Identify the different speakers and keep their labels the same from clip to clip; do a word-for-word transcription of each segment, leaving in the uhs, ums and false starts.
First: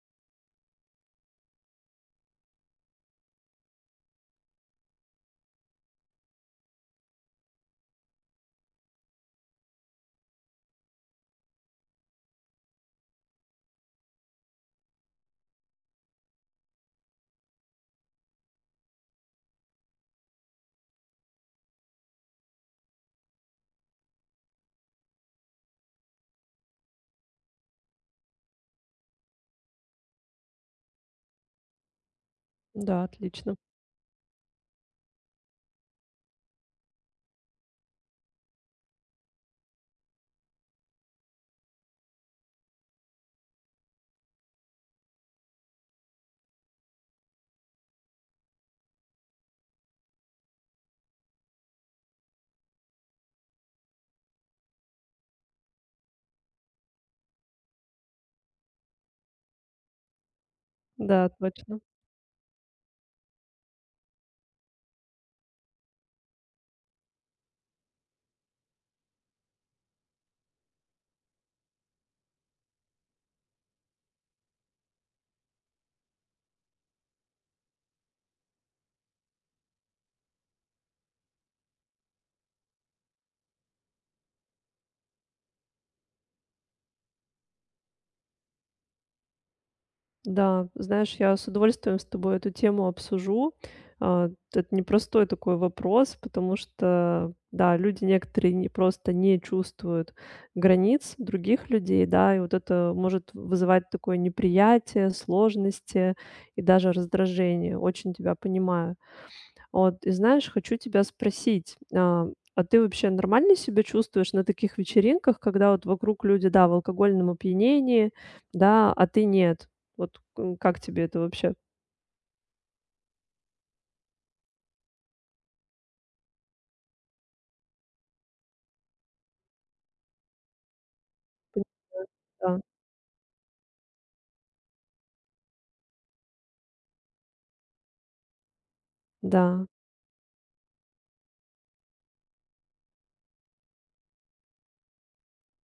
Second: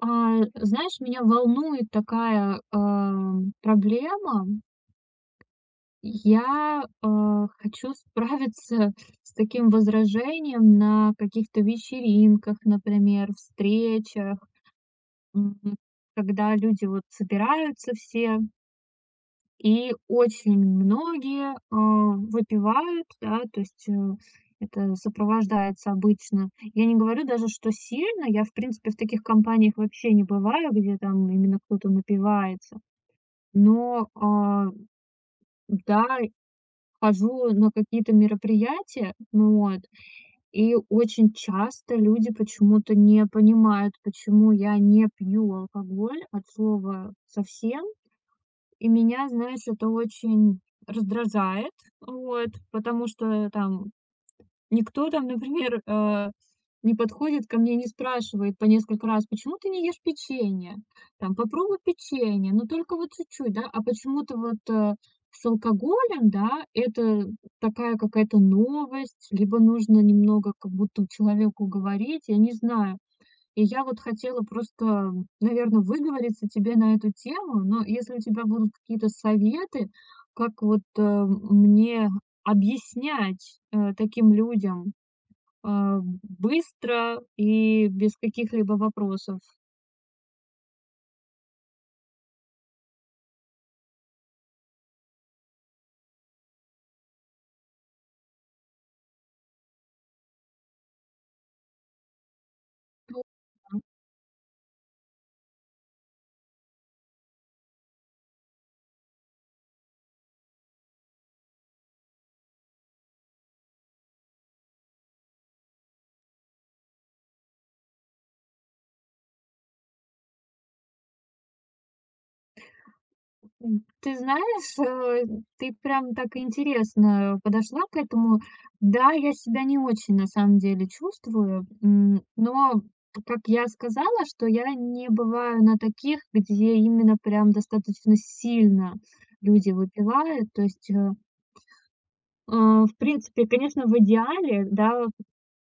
Speaker 1: А, знаешь, меня волнует такая, ам, проблема. Я, а, хочу справиться с таким возражением на каких-то вечеринках, например, встречах, м, когда люди вот собираются все, и очень многие, а, выпивают, да, то есть, э, это сопровождается обычно. Я не говорю даже, что сильно, я, в принципе, в таких компаниях вообще не бываю, где там именно кто-то напивается.
Speaker 2: Да, отлично.
Speaker 1: Но, а, да, хожу на какие-то мероприятия, ну вот, и очень часто люди почему-то не понимают, почему я не пью алкоголь от слова совсем. И меня, знаешь, это очень раздражает, вот, потому что там никто там, например, э, не подходит ко мне, не спрашивает по несколько раз, почему ты не ешь печенье?
Speaker 2: Да,
Speaker 1: Там, попробуй
Speaker 2: точно.
Speaker 1: печенье, но только вот чуть-чуть, да, а почему-то вот э, с алкоголем, да, это такая какая-то новость, либо нужно немного как будто человеку говорить, я не знаю. И я вот хотела просто, наверное, выговориться тебе на эту тему, но если у тебя будут какие-то советы, как вот, э, мне объяснять, э, таким людям, а, быстро и без каких-либо вопросов,
Speaker 2: Да, знаешь, я с удовольствием с тобой эту тему обсужу. А, это непростой такой вопрос, потому что, да, люди некоторые не, просто не чувствуют границ других людей, да, и вот это
Speaker 1: то.
Speaker 2: может вызывать такое неприятие, сложности и даже раздражение. Очень тебя понимаю. Вот, и знаешь, хочу тебя спросить, а, а ты вообще нормально себя чувствуешь на таких вечеринках, когда вот вокруг люди, да, в алкогольном опьянении, да, а ты нет? Вот, м, как тебе это вообще?
Speaker 1: М, ты знаешь, э, ты прям так интересно подошла к этому. Да, я себя не очень на самом деле чувствую, м,
Speaker 2: Да,
Speaker 1: но, как я сказала, что я не бываю на таких, где именно прям достаточно сильно
Speaker 2: да,
Speaker 1: люди выпивают. То есть, э, э, в принципе, конечно, в идеале, да,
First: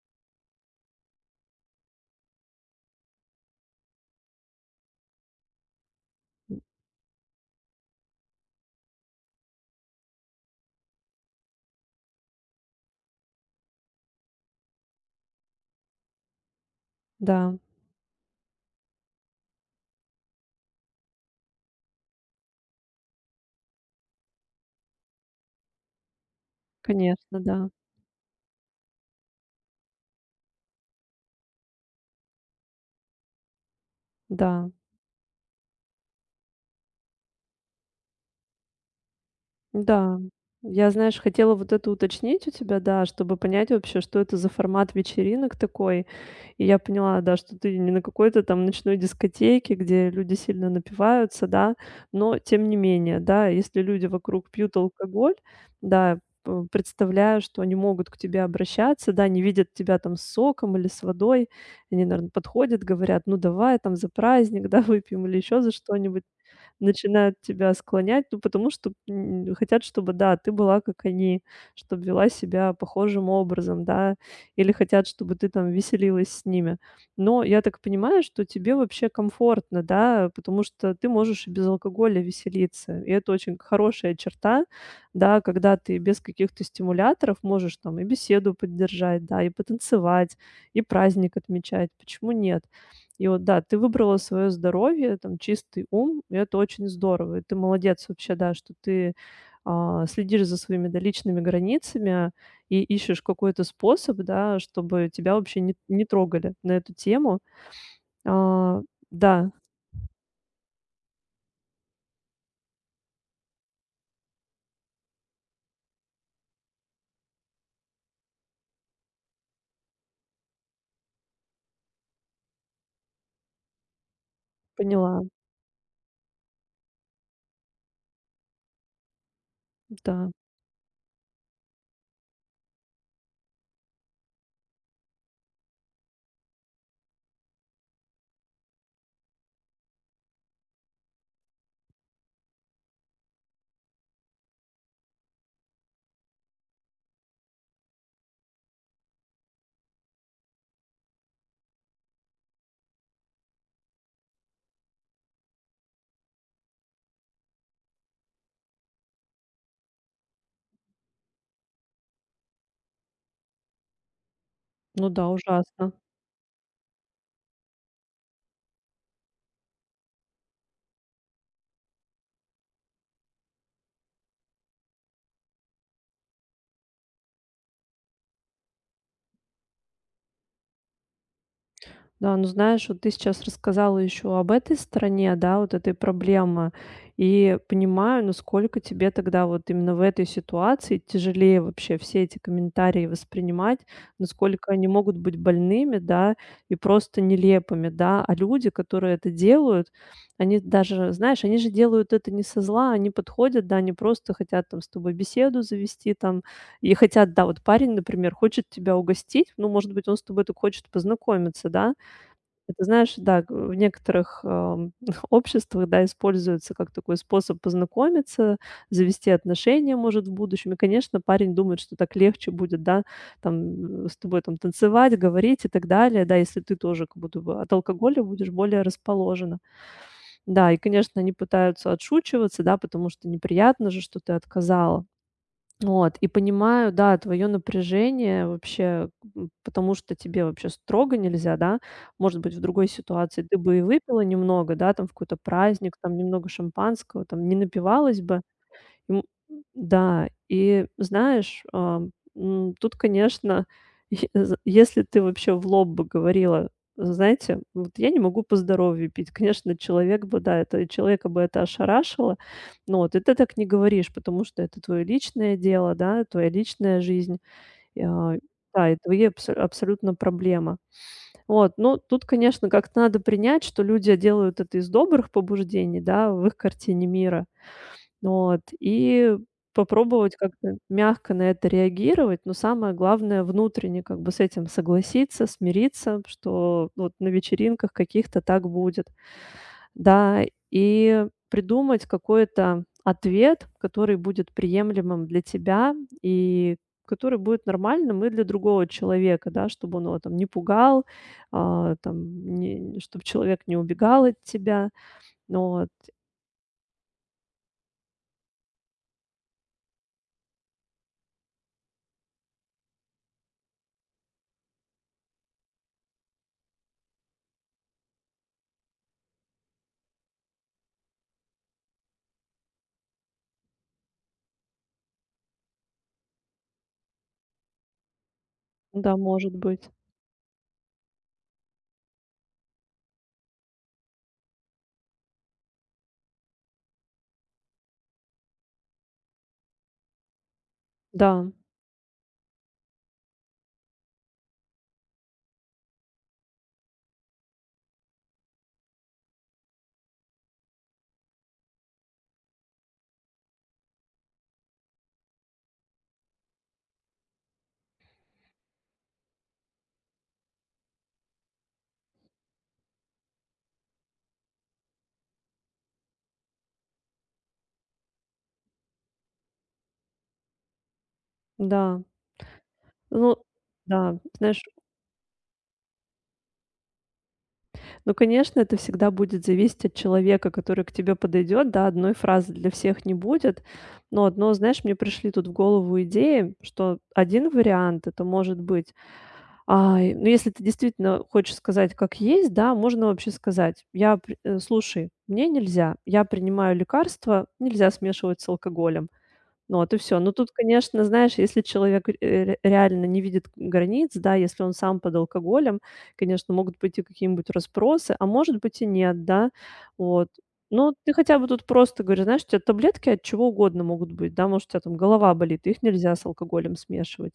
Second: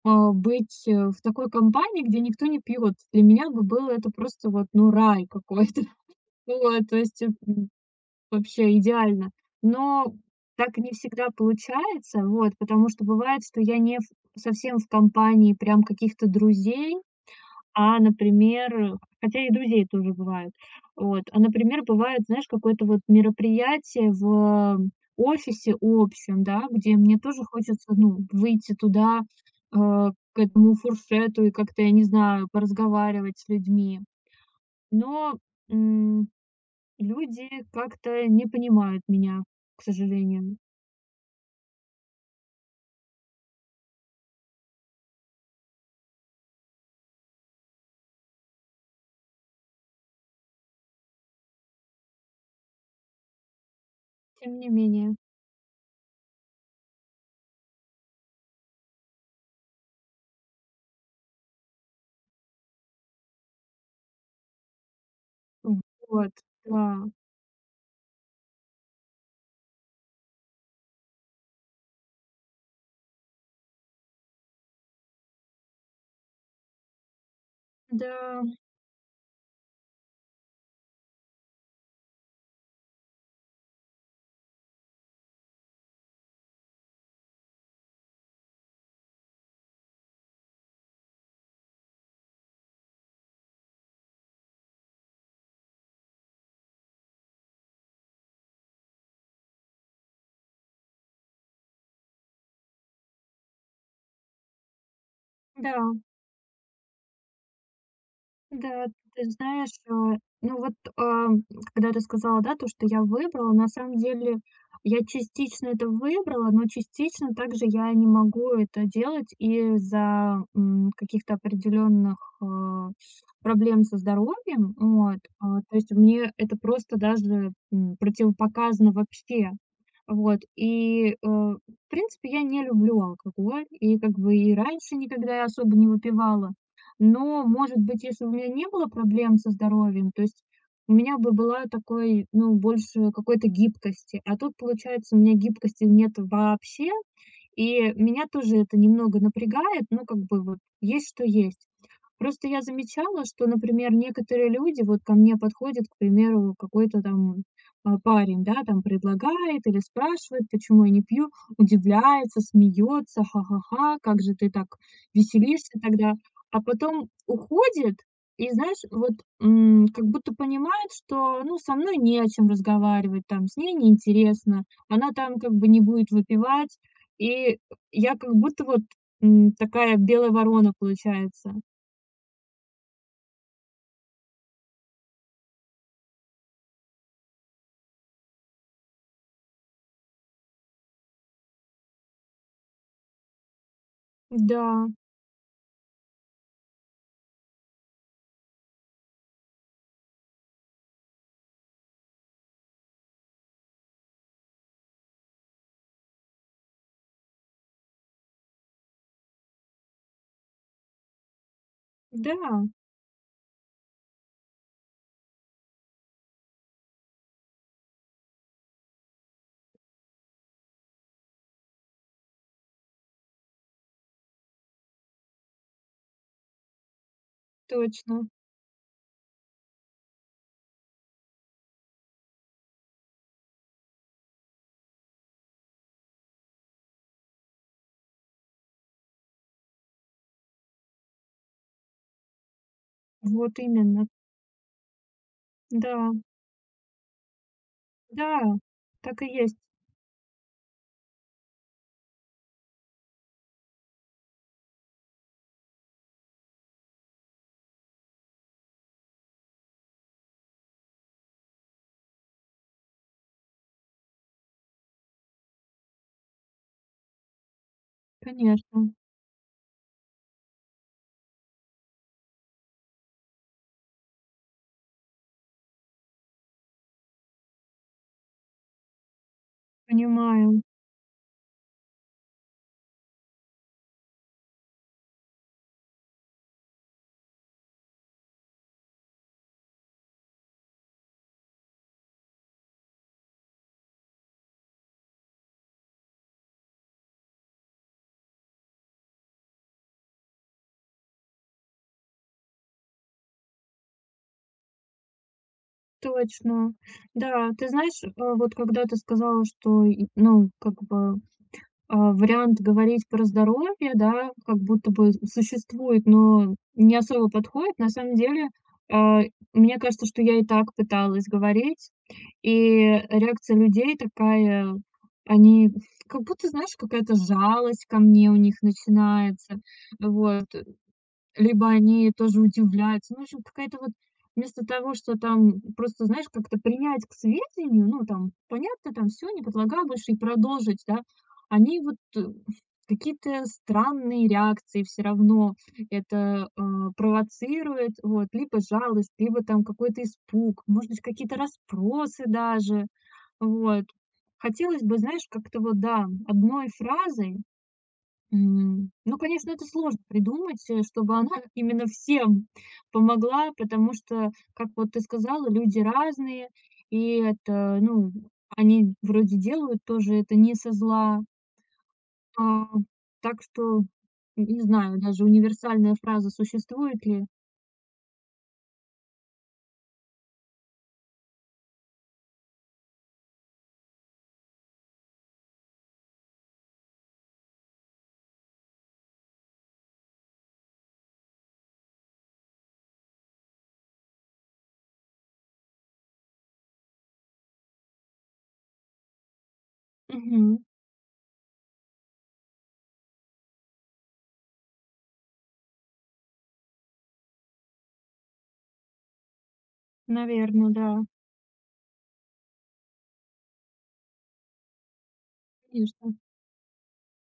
Speaker 1: а, быть, э, в такой компании, где никто не пьет, для меня бы было это просто вот, ну, рай какой-то. Вот, то есть, э, вообще идеально. Но так не всегда получается, вот, потому что бывает, что я не в совсем в компании прям каких-то друзей,
Speaker 2: да,
Speaker 1: а, например, хотя и друзей тоже бывают. Вот, а, например, бывает, знаешь, какое-то вот мероприятие в офисе общем, да, где мне
Speaker 2: конечно,
Speaker 1: тоже
Speaker 2: да,
Speaker 1: хочется, ну, выйти туда, э, к этому фуршету и как-то, я не знаю, поразговаривать с людьми.
Speaker 2: да.
Speaker 1: Но, люди как-то не понимают меня, к
Speaker 2: Да,
Speaker 1: сожалению.
Speaker 2: я, знаешь, хотела вот это уточнить у тебя, да, чтобы понять вообще, что это за формат вечеринок такой. И я поняла, да, что ты не на какой-то там ночной дискотеке, где люди сильно напиваются, да, но тем не менее, да, если люди вокруг
Speaker 1: Тем не
Speaker 2: пьют
Speaker 1: менее.
Speaker 2: алкоголь, да, п- представляю, что они могут к тебе обращаться, да, не видят тебя там с соком или с водой, они, наверное, подходят, говорят, ну давай там за праздник, да, выпьем или еще за что-нибудь
Speaker 1: Вот, да.
Speaker 2: начинают тебя склонять, ну, потому что, м, хотят, чтобы, да, ты была как они, чтобы вела себя похожим образом, да, или хотят, чтобы ты там веселилась с ними. Но я так
Speaker 1: Да,
Speaker 2: понимаю, что тебе вообще комфортно, да, потому что ты можешь и без алкоголя веселиться. И это очень хорошая черта, да, когда ты без каких-то стимуляторов можешь там и беседу поддержать, да, и потанцевать, и праздник отмечать. Почему нет? И вот да, ты выбрала свое здоровье, там чистый ум, и это очень здорово. И ты молодец вообще, да, что ты, а, следишь за своими, да, личными границами и ищешь какой-то способ, да, чтобы тебя вообще не
Speaker 1: да.
Speaker 2: не трогали на эту тему. А,
Speaker 1: Да, ты
Speaker 2: да,
Speaker 1: знаешь, а, ну вот, ам, когда ты сказала, да, то, что я выбрала, на самом деле я частично это выбрала, но частично также я не могу это делать из-за, м, каких-то определенных, а, проблем со здоровьем. Вот,
Speaker 2: поняла.
Speaker 1: а, то есть мне это просто даже, м, противопоказано вообще.
Speaker 2: Да.
Speaker 1: Вот, и, э, в принципе, я не люблю алкоголь, и как бы и раньше никогда я особо не выпивала. Но, может быть, если бы у меня не было проблем со здоровьем, то есть у меня бы была такой, ну, больше какой-то гибкости. А тут, получается, у меня гибкости нет вообще, и меня тоже это немного напрягает, ну, как бы вот есть что есть. Просто я замечала, что, например, некоторые люди вот ко мне подходят, к примеру, какой-то там, а, парень, да, там предлагает или спрашивает, почему я не пью, удивляется, смеется: «Ха-ха-ха, как же ты так
Speaker 2: Ну да,
Speaker 1: веселишься
Speaker 2: ужасно.
Speaker 1: тогда?» А потом уходит и, знаешь, вот, м, как будто понимает, что, ну, со мной не о чем разговаривать, там, с ней неинтересно, она там как бы не будет выпивать. И я как будто вот, м, такая белая ворона получается.
Speaker 2: Да, ну знаешь, вот ты сейчас рассказала еще об этой стороне, да, вот этой проблемы, и понимаю, насколько тебе тогда вот именно в этой ситуации тяжелее вообще все эти комментарии воспринимать,
Speaker 1: Да,
Speaker 2: насколько они могут быть больными, да, и просто нелепыми, да, а люди, которые это делают, они даже, знаешь, они же делают это не со зла, они подходят, да, они просто хотят там с тобой беседу завести, там, и хотят, да, вот парень, например, хочет тебя угостить, ну, может быть, он с тобой так хочет познакомиться, да,
Speaker 1: да,
Speaker 2: и ты знаешь, да, г в некоторых, ам, обществах, да, используется как такой способ познакомиться, завести отношения, может, в будущем. И, конечно, парень думает, что так легче будет, да, там, э, с тобой там танцевать, говорить и так далее, да, если ты тоже как будто бы от алкоголя
Speaker 1: точно.
Speaker 2: будешь более расположена. Да, и, конечно, они пытаются отшучиваться, да, потому что неприятно же, что ты отказала. Вот, и понимаю, да, твое напряжение вообще, м, потому что тебе вообще строго нельзя, да. Может быть, в другой ситуации ты
Speaker 1: Вот
Speaker 2: бы и
Speaker 1: именно.
Speaker 2: выпила немного, да, там в какой-то праздник,
Speaker 1: Да,
Speaker 2: там немного шампанского, там не напивалась бы.
Speaker 1: да, так
Speaker 2: М,
Speaker 1: и есть,
Speaker 2: да, и знаешь, а, м, тут, конечно, е з если ты вообще в лоб бы говорила: "Знаете, вот я не могу по здоровью пить". Конечно, человек бы, да, это человека бы это ошарашило. Но вот и ты так не говоришь, потому что это твое личное дело, да, твоя личная жизнь, и, а, да,
Speaker 1: конечно.
Speaker 2: и твои абсо абсолютно проблема. Вот, ну, тут, конечно, как-то надо принять, что люди делают это из добрых побуждений, да, в их картине мира. Вот, и попробовать
Speaker 1: Понимаю,
Speaker 2: как-то мягко на это реагировать, но самое главное внутренне как бы с этим согласиться, смириться, что вот на вечеринках каких-то так будет. Да, и придумать какой-то ответ, который будет приемлемым для тебя и который будет нормальным и для другого человека, да, чтобы он его там не пугал, а, там, не, чтобы человек не убегал от тебя. Ну вот,
Speaker 1: точно. Да, ты знаешь, э, вот когда ты сказала, что, и ну, как бы а, вариант говорить про здоровье, да, как будто бы существует, но не особо подходит. На самом деле, а, мне кажется, что я и так пыталась говорить, и реакция людей такая, они как будто, знаешь, какая-то жалость ко мне у них
Speaker 2: да, может
Speaker 1: начинается.
Speaker 2: быть.
Speaker 1: Вот. Либо они тоже удивляются. Ну, в общем, какая-то вот вместо того, что там просто, знаешь, как-то принять к сведению, ну, там, понятно, там все не предлагаю больше и продолжить, да,
Speaker 2: Да,
Speaker 1: они вот, э, какие-то странные реакции все равно это, э, провоцирует, вот, либо жалость, либо там какой-то испуг, может быть, какие-то расспросы даже, вот. Хотелось бы, знаешь, как-то вот, да, одной фразой. М, ну, конечно, это сложно придумать, э, чтобы она именно всем помогла, потому что, как вот ты сказала, люди разные, и это, ну, они вроде делают тоже это не со зла.
Speaker 2: да.
Speaker 1: А,
Speaker 2: Ну
Speaker 1: так что,
Speaker 2: да,
Speaker 1: н не
Speaker 2: знаешь,
Speaker 1: знаю, даже универсальная фраза существует ли.
Speaker 2: ну, конечно, это всегда будет зависеть от человека, который к тебе подойдет. Да, одной фразы для всех не будет. Вот, но одно, знаешь, мне пришли тут в голову идеи, что один вариант это может быть, а, и, ну, если ты действительно хочешь сказать как есть, да, можно вообще сказать: "Я при э, слушай, мне нельзя, я принимаю лекарства, нельзя смешивать с алкоголем". Ну, вот и все. Ну, тут,
Speaker 1: Наверное,
Speaker 2: конечно, знаешь, если человек, э, реально не видит границ, да, если он сам под алкоголем, конечно, могут пойти какие-нибудь расспросы, а может быть и нет, да. Вот. Ну
Speaker 1: да,
Speaker 2: ты хотя бы тут просто говоришь, знаешь, у тя таблетки от чего угодно могут быть, да, может, у тя там голова болит, их
Speaker 1: конечно.
Speaker 2: нельзя с алкоголем смешивать,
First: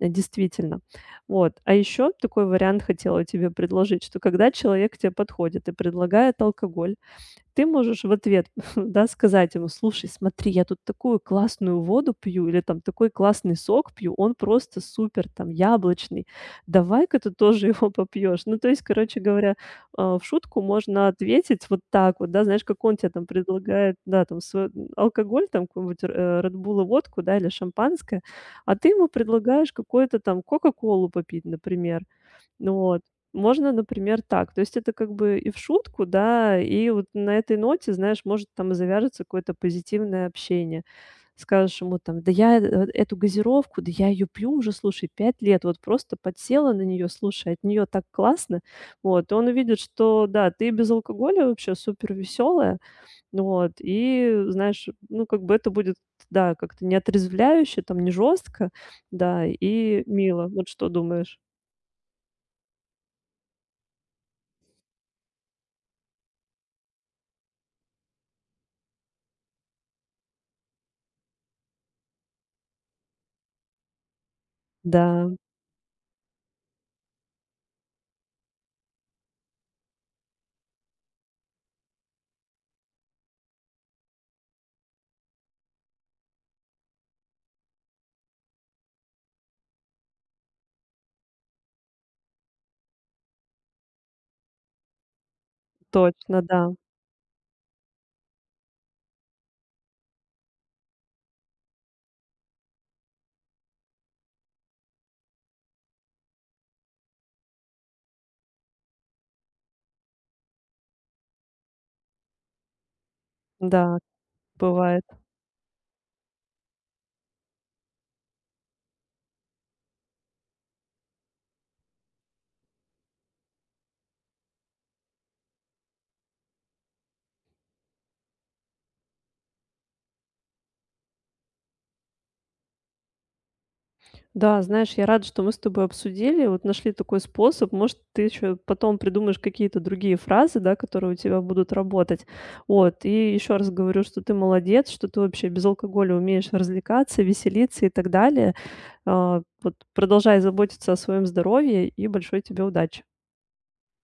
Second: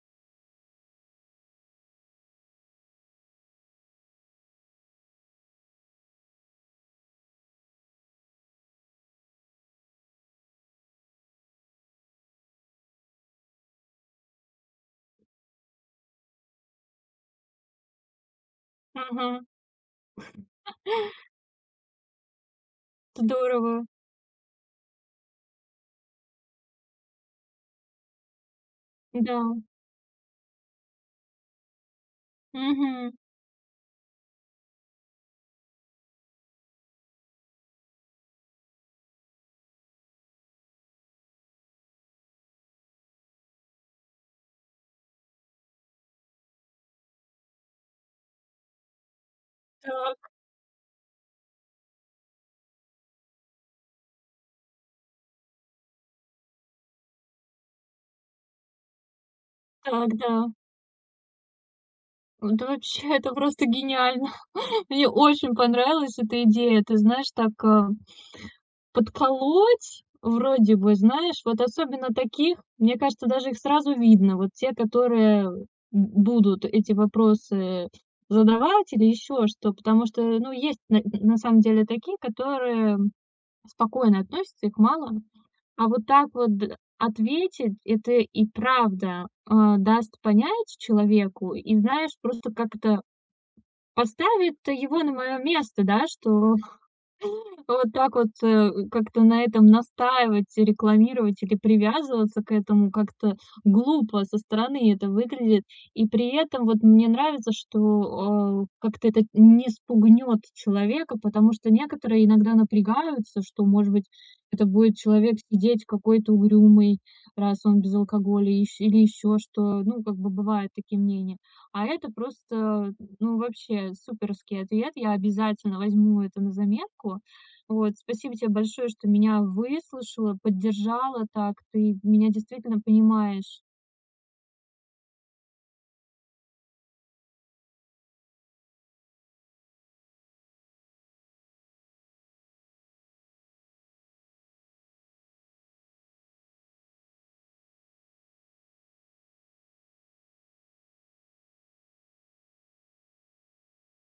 Speaker 2: э, действительно. Вот. А еще такой вариант хотела тебе предложить, что когда человек к те подходит и предлагает алкоголь, ты можешь в ответ, да, сказать ему: "Слушай, смотри, я тут такую классную воду пью или там такой классный сок пью, он просто супер, там, яблочный. Давай-ка ты тоже его попьешь". Ну, то есть, короче
Speaker 1: Ага,
Speaker 2: говоря, а, в шутку можно ответить вот так вот, да, знаешь, как он тебе там
Speaker 1: здорово.
Speaker 2: предлагает, да, там свой алкоголь, там какую-нибудь, э, "Ред Булл" и водку, да, или шампанское, а ты ему
Speaker 1: Да.
Speaker 2: предлагаешь какой-то там "Кока-колу" попить, например. Ну вот.
Speaker 1: Мгм.
Speaker 2: Можно, например, так. То есть это как бы и в шутку, да, и вот на этой ноте, знаешь, может там и завяжется какое-то позитивное общение. Скажешь ему там: "Да я, э, вот эту газировку, да я ее пью уже, слушай, пять лет, вот просто подсела на нее, слушай, от нее так классно". Вот, и он увидит,
Speaker 1: Так,
Speaker 2: что да, ты без алкоголя вообще супер веселая. Вот, и знаешь, ну, как бы это будет, да, как-то не отрезвляюще, там не жестко, да, и
Speaker 1: так,
Speaker 2: мило.
Speaker 1: да.
Speaker 2: Вот что думаешь?
Speaker 1: Это вообще, это просто гениально. Мне очень понравилась эта идея. Ты знаешь, так, а, подколоть вроде бы, знаешь, вот особенно таких, мне кажется, даже их сразу видно. Вот те,
Speaker 2: Да.
Speaker 1: которые будут эти вопросы задавать или еще что. Потому что, ну, есть на на самом деле такие, которые спокойно относятся, их мало. А вот так вот д ответить- это и правда, а, даст понять человеку и, знаешь, просто как-то поставит его на мое место, да,
Speaker 2: Точно,
Speaker 1: что
Speaker 2: да.
Speaker 1: вот так вот, э, как-то на этом настаивать, рекламировать или привязываться к этому как-то глупо со стороны это выглядит. И при этом вот мне нравится, что, э, как-то это не спугнет человека, потому что некоторые иногда напрягаются, что, может
Speaker 2: Да,
Speaker 1: быть, это будет
Speaker 2: бывает.
Speaker 1: человек сидеть какой-то угрюмый, раз он без алкоголя, ищ или еще что. Ну, как бы бывают такие мнения. А это просто, ну, вообще суперский ответ. Я обязательно возьму это на заметку. Вот, спасибо тебе большое, что меня выслушала, поддержала так. Ты меня действительно понимаешь.
Speaker 2: Да, знаешь, я рада, что мы с тобой обсудили, вот нашли такой способ. Может, ты еще потом придумаешь какие-то другие фразы, да, которые у тебя будут работать. Вот, и еще раз говорю, что ты молодец, что ты вообще без алкоголя умеешь развлекаться, веселиться и так далее. А, вот продолжай заботиться о своем здоровье и большой тебе удачи.